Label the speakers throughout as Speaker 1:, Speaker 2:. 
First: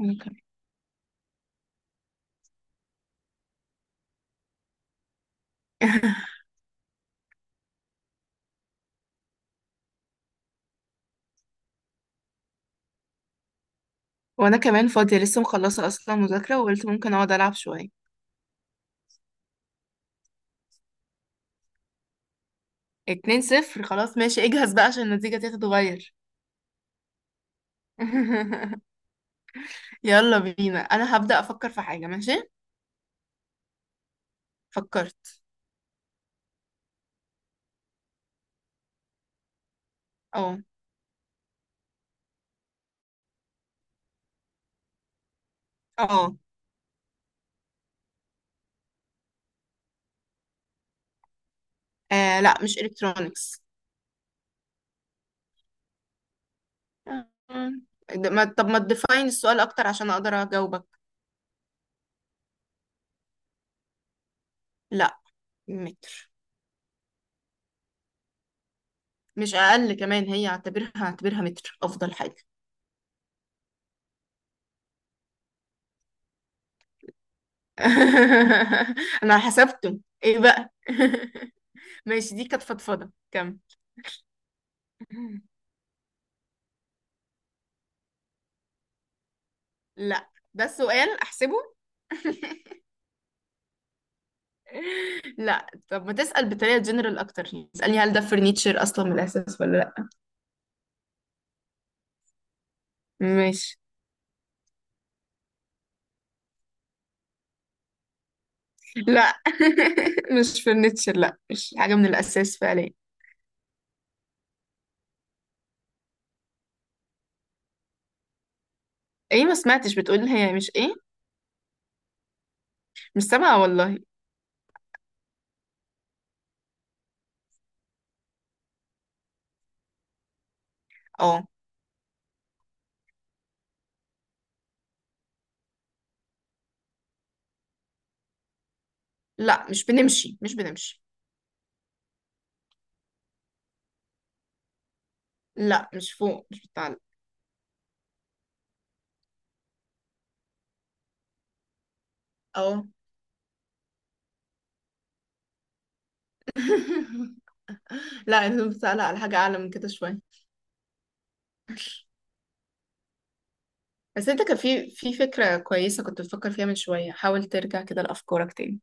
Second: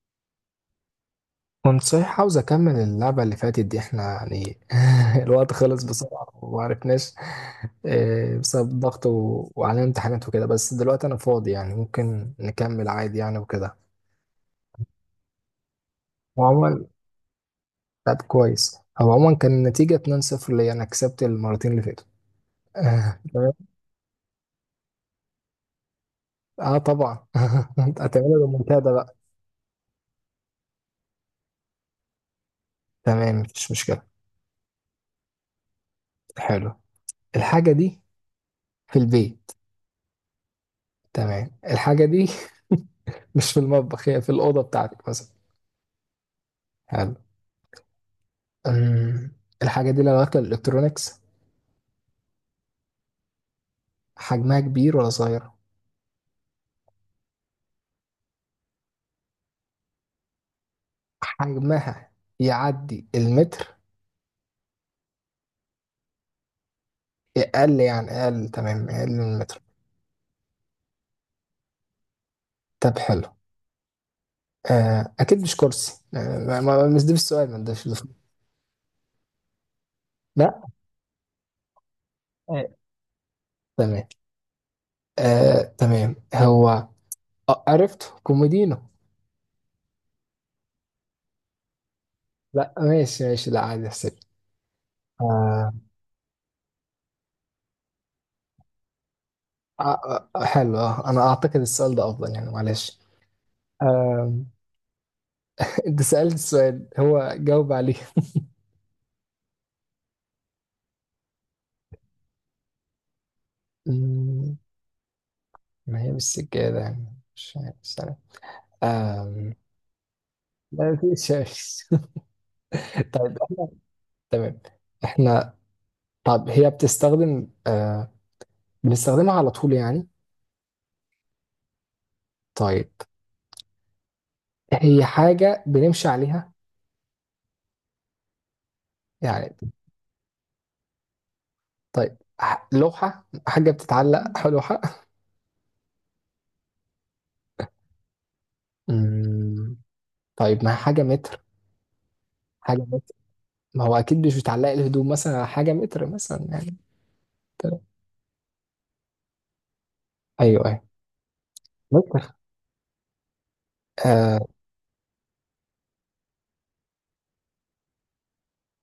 Speaker 1: وأنا كمان
Speaker 2: كنت صحيح عاوز اكمل اللعبه اللي فاتت دي احنا يعني. الوقت خلص بسرعه ومعرفناش. آه، بسبب ضغط وعلينا امتحانات وكده. بس دلوقتي انا فاضي يعني ممكن نكمل عادي يعني وكده.
Speaker 1: وأنا كمان فاضية لسه مخلصة أصلا مذاكرة،
Speaker 2: وعموما
Speaker 1: وقلت ممكن أقعد ألعب شوية.
Speaker 2: لعب كويس. هو عموما كان النتيجه 2-0 ليا، انا كسبت المرتين اللي فاتوا. آه،
Speaker 1: اتنين
Speaker 2: تمام.
Speaker 1: صفر، خلاص ماشي اجهز بقى عشان النتيجة تتغير.
Speaker 2: اه طبعا. هتعملها بالمنتدى بقى.
Speaker 1: يلا بينا، أنا هبدأ أفكر في حاجة. ماشي،
Speaker 2: تمام مفيش مشكله.
Speaker 1: فكرت.
Speaker 2: حلو. الحاجه دي في البيت.
Speaker 1: اه.
Speaker 2: تمام الحاجه دي مش في المطبخ، هي في الاوضه بتاعتك مثلا.
Speaker 1: اه.
Speaker 2: حلو. أم، الحاجة دي لو داخلة الإلكترونيكس.
Speaker 1: لا مش إلكترونيكس.
Speaker 2: حجمها كبير ولا صغير؟
Speaker 1: ما طب ما تديفاين السؤال أكتر عشان أقدر أجاوبك.
Speaker 2: حجمها يعدي المتر.
Speaker 1: لا، متر.
Speaker 2: أقل يعني، أقل تمام، أقل من
Speaker 1: مش
Speaker 2: المتر.
Speaker 1: أقل كمان، هي اعتبرها اعتبرها متر أفضل حاجة.
Speaker 2: طب حلو. آه أكيد مش كرسي. آه مش ده السؤال، ما ده السؤال.
Speaker 1: أنا حسبته إيه
Speaker 2: لا.
Speaker 1: بقى؟ ماشي، دي كانت
Speaker 2: آه،
Speaker 1: فضفضة.
Speaker 2: تمام.
Speaker 1: كم.
Speaker 2: آه تمام هو. آه عرفت كوميدينو.
Speaker 1: لا ده السؤال، احسبه.
Speaker 2: لا ماشي ماشي، لا عادي احسب.
Speaker 1: لا
Speaker 2: آه
Speaker 1: طب ما تسأل بطريقة جنرال اكتر. اسألني هل ده فرنيتشر اصلا من الاساس ولا لا.
Speaker 2: آه. آه، حلو. آه أنا أعتقد السؤال ده أفضل يعني، معلش.
Speaker 1: ماشي.
Speaker 2: آه. أنت سألت السؤال، هو جاوب عليه.
Speaker 1: لا. مش فرنيتشر، لا مش حاجة من الاساس فعليا.
Speaker 2: مم. ما هي بالسجادة يعني، مش عارف السنة.
Speaker 1: ايه،
Speaker 2: آم.
Speaker 1: ما سمعتش بتقول هي مش ايه.
Speaker 2: لا في شمس.
Speaker 1: مش
Speaker 2: طيب
Speaker 1: سامعة
Speaker 2: احنا
Speaker 1: والله.
Speaker 2: تمام، احنا طب هي بتستخدم آه، بنستخدمها على طول يعني.
Speaker 1: اه.
Speaker 2: طيب، هي حاجة بنمشي عليها يعني؟
Speaker 1: لا مش بنمشي، مش بنمشي.
Speaker 2: طيب ح- لوحة، حاجة بتتعلق على لوحة؟
Speaker 1: لا مش فوق، مش بتعلق.
Speaker 2: مم. طيب، ما هي حاجة متر، حاجة
Speaker 1: اه.
Speaker 2: متر. ما هو أكيد مش بتعلق الهدوم مثلا على حاجة متر مثلا يعني. تمام.
Speaker 1: لا انت بتعلق على حاجة اعلى من كده شوية.
Speaker 2: أيوه أيوه. متر.
Speaker 1: بس
Speaker 2: آه
Speaker 1: انت كان في فكرة كويسة كنت بتفكر فيها من شوية، حاول ترجع كده لأفكارك تاني.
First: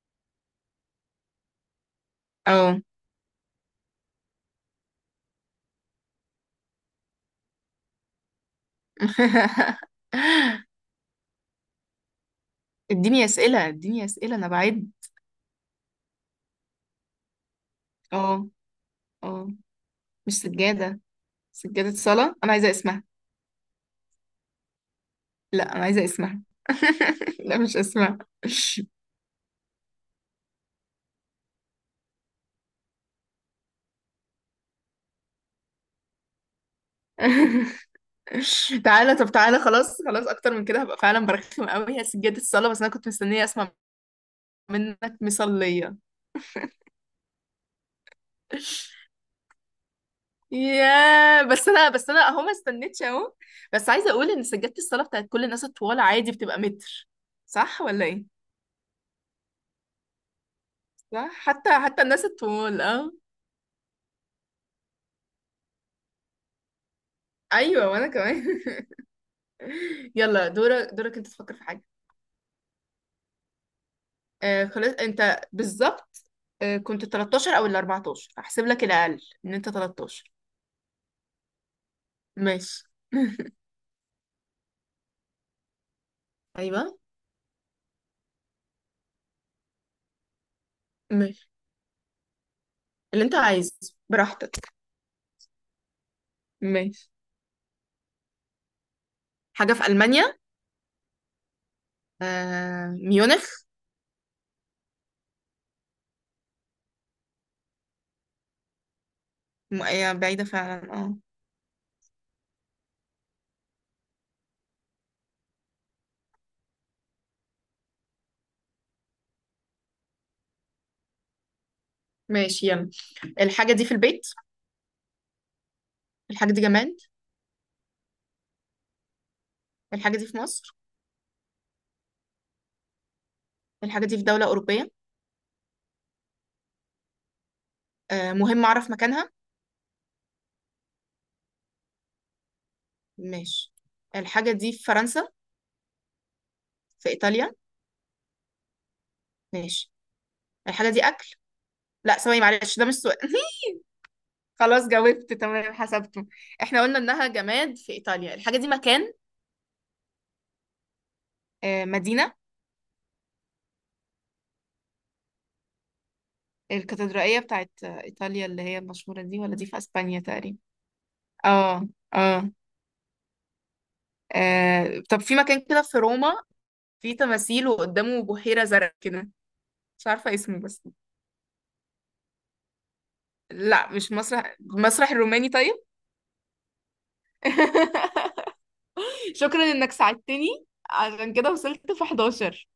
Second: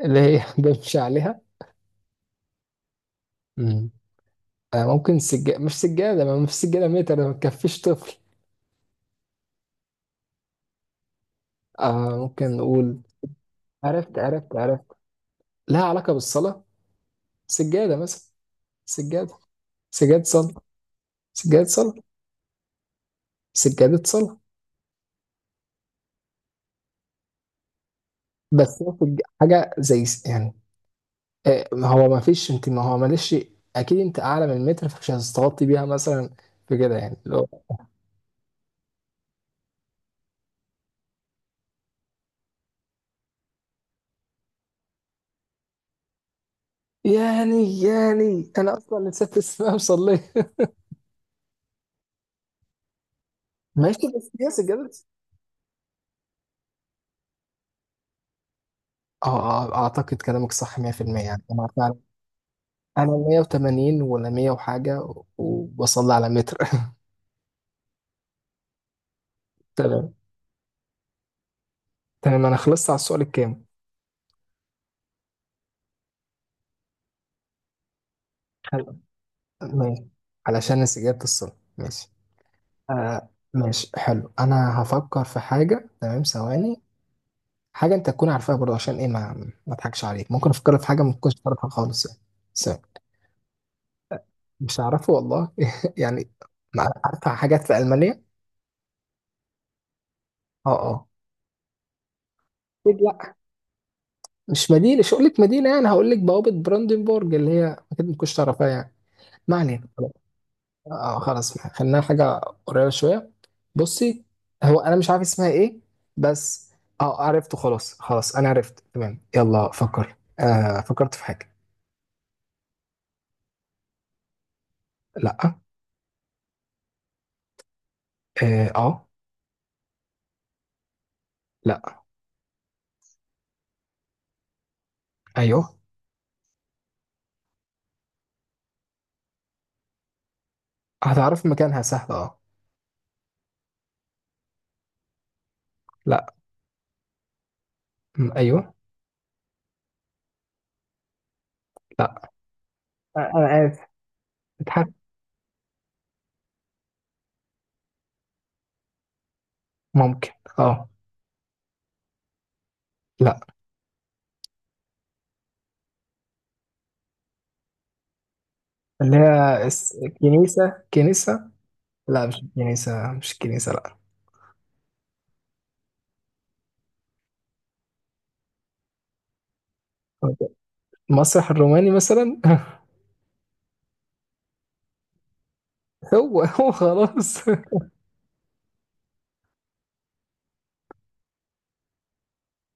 Speaker 2: اللي هي بنمشي عليها.
Speaker 1: اه.
Speaker 2: مم. آه ممكن سجادة. مش سجادة، ما فيش سجادة متر، ما تكفيش طفل. آه ممكن نقول
Speaker 1: اديني اسئله، اديني
Speaker 2: عرفت
Speaker 1: اسئله انا
Speaker 2: عرفت عرفت.
Speaker 1: بعد.
Speaker 2: لها علاقة بالصلاة، سجادة مثلا.
Speaker 1: اه.
Speaker 2: سجادة.
Speaker 1: اه.
Speaker 2: سجادة
Speaker 1: مش
Speaker 2: صلاة.
Speaker 1: سجاده.
Speaker 2: سجادة
Speaker 1: سجاده
Speaker 2: صلاة.
Speaker 1: صلاه انا عايزه اسمها.
Speaker 2: سجادة صلاة.
Speaker 1: لا انا عايزه اسمها. لا مش اسمها.
Speaker 2: بس هو سج- حاجة زي س- يعني. آه ما هو ما فيش، انت ما هو معلش. اكيد انت اعلى من المتر فمش هتستغطي بيها مثلا. في كده يعني اللي هو.
Speaker 1: تعالى، طب تعالى، خلاص خلاص اكتر من كده هبقى فعلا برخم قوي. هي سجاده الصلاه، بس انا كنت مستنيه اسمع منك مصليه.
Speaker 2: يعني يعني انا اصلا نسيت اسمها مصلية.
Speaker 1: يا بس انا اهو ما استنيتش اهو. بس
Speaker 2: ماشي
Speaker 1: عايزه
Speaker 2: بس
Speaker 1: اقول ان
Speaker 2: هي
Speaker 1: سجاده
Speaker 2: سجادة.
Speaker 1: الصلاه بتاعت كل الناس الطوال عادي بتبقى متر. صح ولا ايه؟
Speaker 2: اه. آه، اعتقد كلامك صح 100%
Speaker 1: صح،
Speaker 2: يعني. انا
Speaker 1: حتى الناس الطوال،
Speaker 2: انا
Speaker 1: اه.
Speaker 2: 180 ولا 100 وحاجه، وبصلي على متر.
Speaker 1: ايوه وانا كمان.
Speaker 2: تمام
Speaker 1: يلا دورك دورك، انت تفكر في حاجه.
Speaker 2: تمام. انا خلصت على السؤال الكام.
Speaker 1: آه خلاص، انت بالظبط. آه، كنت 13 او ال 14، احسب لك
Speaker 2: حلو.
Speaker 1: الاقل ان انت
Speaker 2: ماشي.
Speaker 1: 13.
Speaker 2: علشان استجابه الصلاه. ماشي.
Speaker 1: ماشي.
Speaker 2: آه ماشي حلو، انا هفكر في حاجه تمام. ثواني.
Speaker 1: ايوه،
Speaker 2: حاجه انت تكون عارفها برضه عشان ايه، ما ما اضحكش عليك. ممكن افكر في حاجه ما تكونش
Speaker 1: ماشي
Speaker 2: تعرفها خالص يعني. ثواني.
Speaker 1: اللي انت عايزه، براحتك.
Speaker 2: مش هعرفه والله يعني. ما
Speaker 1: ماشي.
Speaker 2: عارفه حاجات في المانيا.
Speaker 1: حاجه في المانيا.
Speaker 2: اه اه.
Speaker 1: آه،
Speaker 2: أكيد لا،
Speaker 1: ميونخ.
Speaker 2: مش مدينه. مش هقول لك مدينه يعني، هقول لك بوابه براندنبورج اللي هي اكيد ما تكونش تعرفها يعني. ما علينا.
Speaker 1: هي بعيده فعلا، اه.
Speaker 2: اه خلاص، خلينا حاجة قريبة شوية. بصي، هو أنا مش عارف اسمها إيه بس. اه عرفته، خلاص خلاص أنا عرفت. تمام يلا فكر. آه فكرت في حاجة.
Speaker 1: ماشي يلا. الحاجه دي في البيت.
Speaker 2: لأ.
Speaker 1: الحاجه دي جماد.
Speaker 2: آه، آه.
Speaker 1: الحاجه دي في مصر.
Speaker 2: لأ.
Speaker 1: الحاجه دي في دوله اوروبيه.
Speaker 2: أيوه.
Speaker 1: آه، مهم اعرف مكانها.
Speaker 2: هتعرف مكانها سهل اه.
Speaker 1: ماشي، الحاجة دي في فرنسا.
Speaker 2: لأ.
Speaker 1: في إيطاليا.
Speaker 2: م- أيوه.
Speaker 1: ماشي. الحاجة دي أكل. لا
Speaker 2: لأ.
Speaker 1: ثواني معلش، ده مش سؤال.
Speaker 2: آه، أنا آسف.
Speaker 1: خلاص
Speaker 2: بتحب.
Speaker 1: جاوبت، تمام حسبته. احنا قلنا إنها جماد في إيطاليا. الحاجة دي مكان.
Speaker 2: ممكن. اه.
Speaker 1: آه، مدينة.
Speaker 2: لأ.
Speaker 1: الكاتدرائية بتاعت إيطاليا اللي هي
Speaker 2: اللي
Speaker 1: المشهورة دي، ولا
Speaker 2: هي
Speaker 1: دي في
Speaker 2: اس-
Speaker 1: أسبانيا تقريبا.
Speaker 2: كنيسة كنيسة.
Speaker 1: اه.
Speaker 2: لأ مش
Speaker 1: اه.
Speaker 2: كنيسة، مش كنيسة لأ.
Speaker 1: طب في مكان كده في روما، في تماثيل وقدامه بحيرة زرق كده، مش عارفة اسمه بس.
Speaker 2: المسرح الروماني مثلا.
Speaker 1: لا مش مسرح، مسرح الروماني طيب.
Speaker 2: هو هو خلاص.
Speaker 1: شكرا انك ساعدتني، عشان كده وصلت في 11.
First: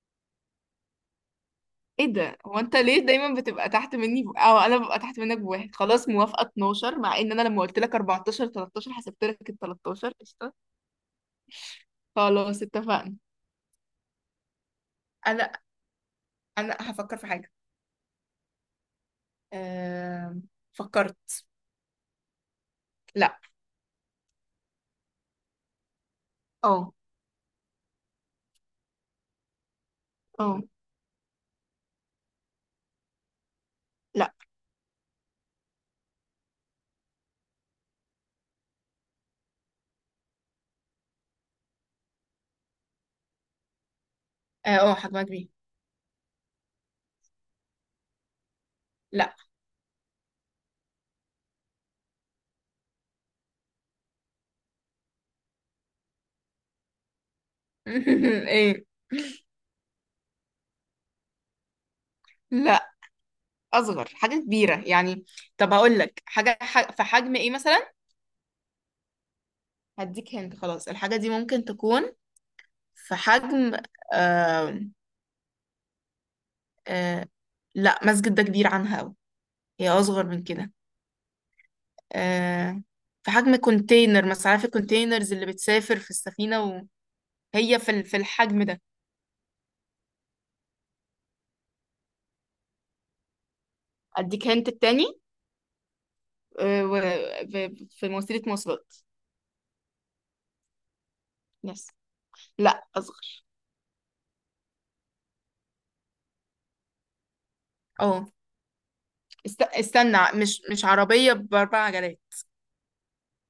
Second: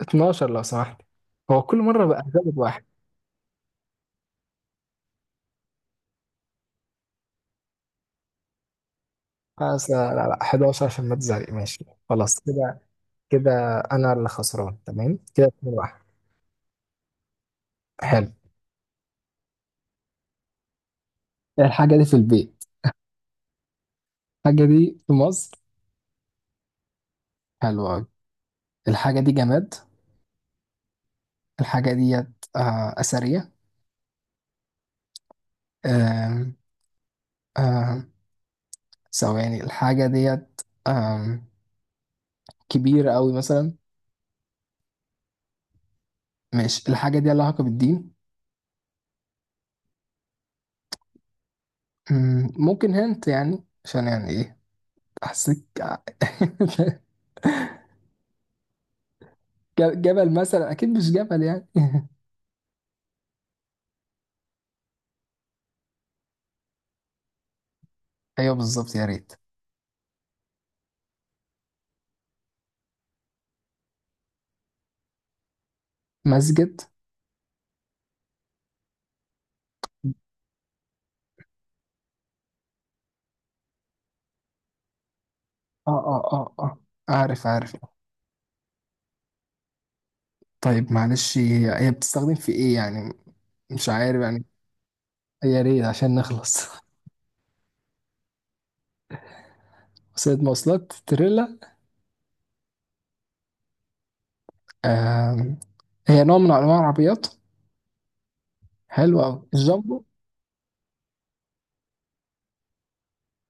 Speaker 2: 12 لو سمحت. هو كل مرة
Speaker 1: ايه
Speaker 2: بقى
Speaker 1: ده؟
Speaker 2: زائد
Speaker 1: هو انت
Speaker 2: واحد.
Speaker 1: ليه دايما بتبقى تحت مني ب... او انا ببقى تحت منك بواحد؟ خلاص موافقة 12، مع ان انا لما قلت لك 14 13، حسبت لك ال
Speaker 2: خلاص،
Speaker 1: 13
Speaker 2: لا لا لا
Speaker 1: قشطة.
Speaker 2: 11، عشان ما تزعلي. ماشي خلاص
Speaker 1: خلاص
Speaker 2: كده.
Speaker 1: اتفقنا.
Speaker 2: كده أنا اللي خسران، تمام كده
Speaker 1: انا
Speaker 2: 2 واحد.
Speaker 1: انا هفكر في حاجة.
Speaker 2: حلو.
Speaker 1: أم... فكرت.
Speaker 2: الحاجة دي في البيت.
Speaker 1: لا.
Speaker 2: الحاجة دي في مصر.
Speaker 1: اه.
Speaker 2: حلو أوي. الحاجة دي جماد.
Speaker 1: اه.
Speaker 2: الحاجة ديت آه أثرية.
Speaker 1: لا.
Speaker 2: آم، آم، ثواني. الحاجة ديت آم، كبيرة أوي مثلا.
Speaker 1: اه. آه، حجمها كبير.
Speaker 2: ماشي. الحاجة دي لها علاقة بالدين.
Speaker 1: لا.
Speaker 2: ممكن هنت يعني، عشان يعني إيه أحسك.
Speaker 1: ايه؟
Speaker 2: ج- جبل مثلا؟ اكيد مش جبل يعني.
Speaker 1: لا، اصغر حاجة كبيرة يعني. طب هقول لك حاجة في حجم ايه مثلا.
Speaker 2: ايوه بالظبط، يا ريت.
Speaker 1: هديك هنت، خلاص الحاجة دي ممكن تكون في حجم. آه.
Speaker 2: مسجد.
Speaker 1: آه، لا مسجد ده كبير عنها أوي، هي أصغر من كده. آه، في حجم كونتينر مثلا. عارف الكونتينرز اللي
Speaker 2: اه
Speaker 1: بتسافر في
Speaker 2: اه اه
Speaker 1: السفينة،
Speaker 2: اه. عارف عارف.
Speaker 1: وهي في الحجم ده.
Speaker 2: طيب معلش، هي هي بتستخدم في ايه يعني؟ مش عارف يعني.
Speaker 1: أديك هنت التاني.
Speaker 2: يا ريت عشان نخلص.
Speaker 1: آه و- في وسيلة مواصلات.
Speaker 2: وسيلة مواصلات، تريلا؟
Speaker 1: يس. لا أصغر.
Speaker 2: آم. هي نوع من انواع العربيات.
Speaker 1: اه.
Speaker 2: حلو قوي، الجامبو.
Speaker 1: استنى، مش عربية بأربع عجلات.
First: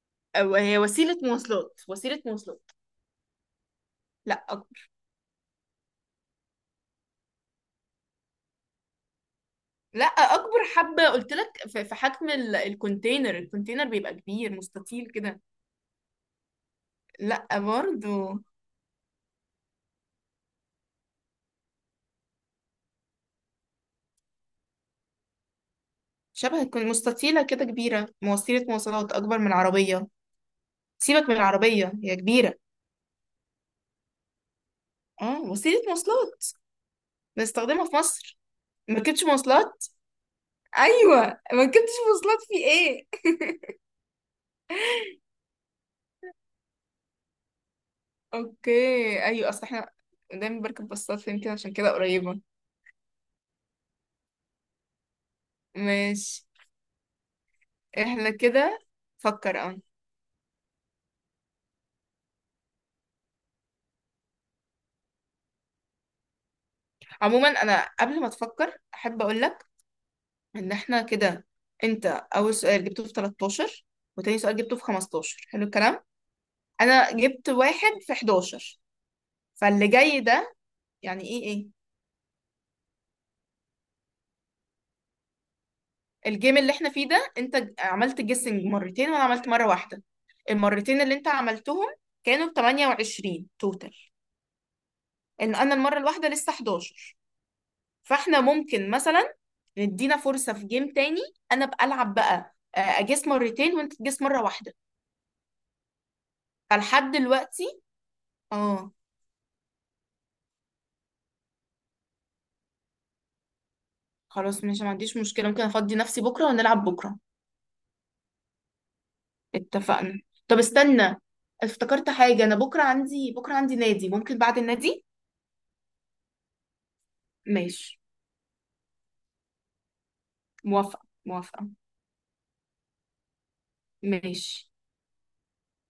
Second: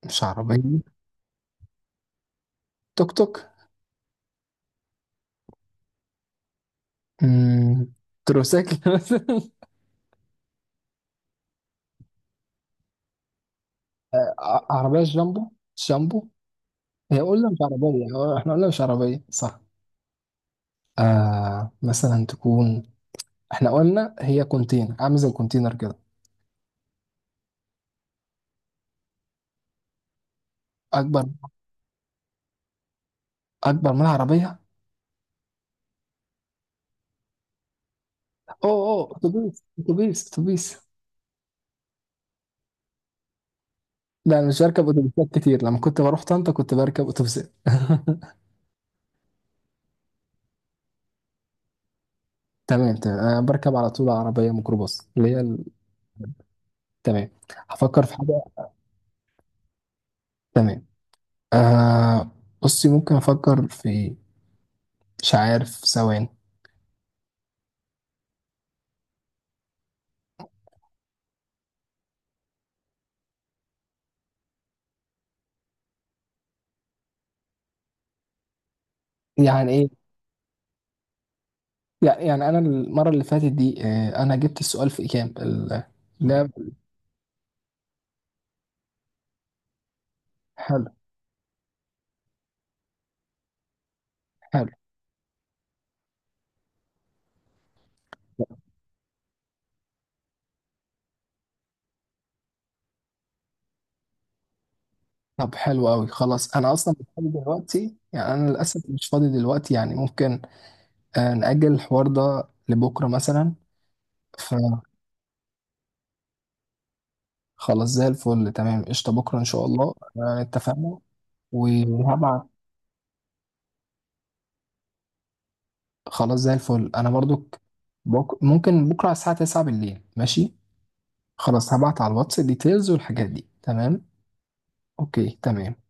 Speaker 2: مش
Speaker 1: أو هي
Speaker 2: عربية؟
Speaker 1: وسيلة مواصلات، وسيلة مواصلات.
Speaker 2: توك توك.
Speaker 1: لا أكبر.
Speaker 2: مم. تروسيكل مثلا.
Speaker 1: لا أكبر حبة، قلت لك في حجم الكونتينر، الكونتينر بيبقى كبير
Speaker 2: ع- عربية
Speaker 1: مستطيل كده.
Speaker 2: جامبو. جامبو. هي
Speaker 1: لا
Speaker 2: قلنا مش عربية، هو
Speaker 1: برضو.
Speaker 2: احنا قلنا مش عربية صح؟ آه مثلا تكون، احنا قلنا هي كونتينر، عامل زي الكونتينر كده.
Speaker 1: شبه تكون مستطيلة كده كبيرة، وسيلة مواصلات أكبر من العربية.
Speaker 2: اكبر.
Speaker 1: سيبك من العربية، هي كبيرة.
Speaker 2: اكبر من العربيه.
Speaker 1: اه، وسيلة مواصلات بنستخدمها في مصر.
Speaker 2: اوه اوه،
Speaker 1: مركبتش
Speaker 2: اتوبيس
Speaker 1: مواصلات.
Speaker 2: اتوبيس اتوبيس.
Speaker 1: أيوة، مركبتش مواصلات في إيه؟
Speaker 2: لا انا مش بركب اتوبيسات كتير، لما كنت بروح طنطا كنت بركب اتوبيسات.
Speaker 1: أوكي أيوة، أصل إحنا دايما بركب باصات، يمكن عشان كده قريبة.
Speaker 2: تمام تمام، انا بركب على طول عربيه ميكروباص اللي هي ال-.
Speaker 1: ماشي
Speaker 2: تمام. هفكر في
Speaker 1: إحنا
Speaker 2: حاجه.
Speaker 1: كده. فكر، اه.
Speaker 2: تمام. آه بصي، ممكن افكر في، مش عارف ثواني.
Speaker 1: عموما أنا قبل ما تفكر أحب أقولك إن إحنا كده: أنت أول سؤال جبته في 13، وتاني سؤال جبته في 15، حلو الكلام. انا جبت واحد في 11.
Speaker 2: يعني
Speaker 1: فاللي
Speaker 2: ايه؟
Speaker 1: جاي ده يعني ايه ايه.
Speaker 2: يعني يعني انا المره اللي فاتت دي آه، انا جبت السؤال في كام ال-. لا.
Speaker 1: الجيم اللي احنا فيه ده انت عملت جيسنج مرتين، وانا عملت مرة واحدة.
Speaker 2: حلو
Speaker 1: المرتين اللي انت عملتهم كانوا ب 28 توتال.
Speaker 2: حلو.
Speaker 1: ان انا المرة الواحدة لسه 11. فاحنا ممكن مثلا ندينا فرصة في جيم تاني. انا بقى العب بقى آه، اجيس مرتين وانت تجيس مرة واحدة.
Speaker 2: طب حلو قوي. خلاص انا اصلا مش
Speaker 1: فلحد
Speaker 2: فاضي
Speaker 1: دلوقتي،
Speaker 2: دلوقتي يعني، انا للاسف
Speaker 1: اه.
Speaker 2: مش فاضي دلوقتي يعني. ممكن آه، نأجل الحوار ده لبكره مثلا.
Speaker 1: خلاص ماشي، ما عنديش مشكلة. ممكن افضي نفسي بكرة ونلعب بكرة.
Speaker 2: فخلاص زي الفل تمام، قشطه بكره ان شاء الله.
Speaker 1: اتفقنا.
Speaker 2: آه،
Speaker 1: طب
Speaker 2: اتفقنا.
Speaker 1: استنى، افتكرت
Speaker 2: وهبعت.
Speaker 1: حاجة. أنا بكرة عندي، بكرة عندي نادي، ممكن بعد النادي.
Speaker 2: خلاص زي الفل انا برضك.
Speaker 1: ماشي
Speaker 2: ممكن بكره على الساعه 9 بالليل، ماشي.
Speaker 1: موافقة موافقة.
Speaker 2: خلاص هبعت على الواتس ديتيلز والحاجات دي تمام.
Speaker 1: ماشي.
Speaker 2: اوكي تمام.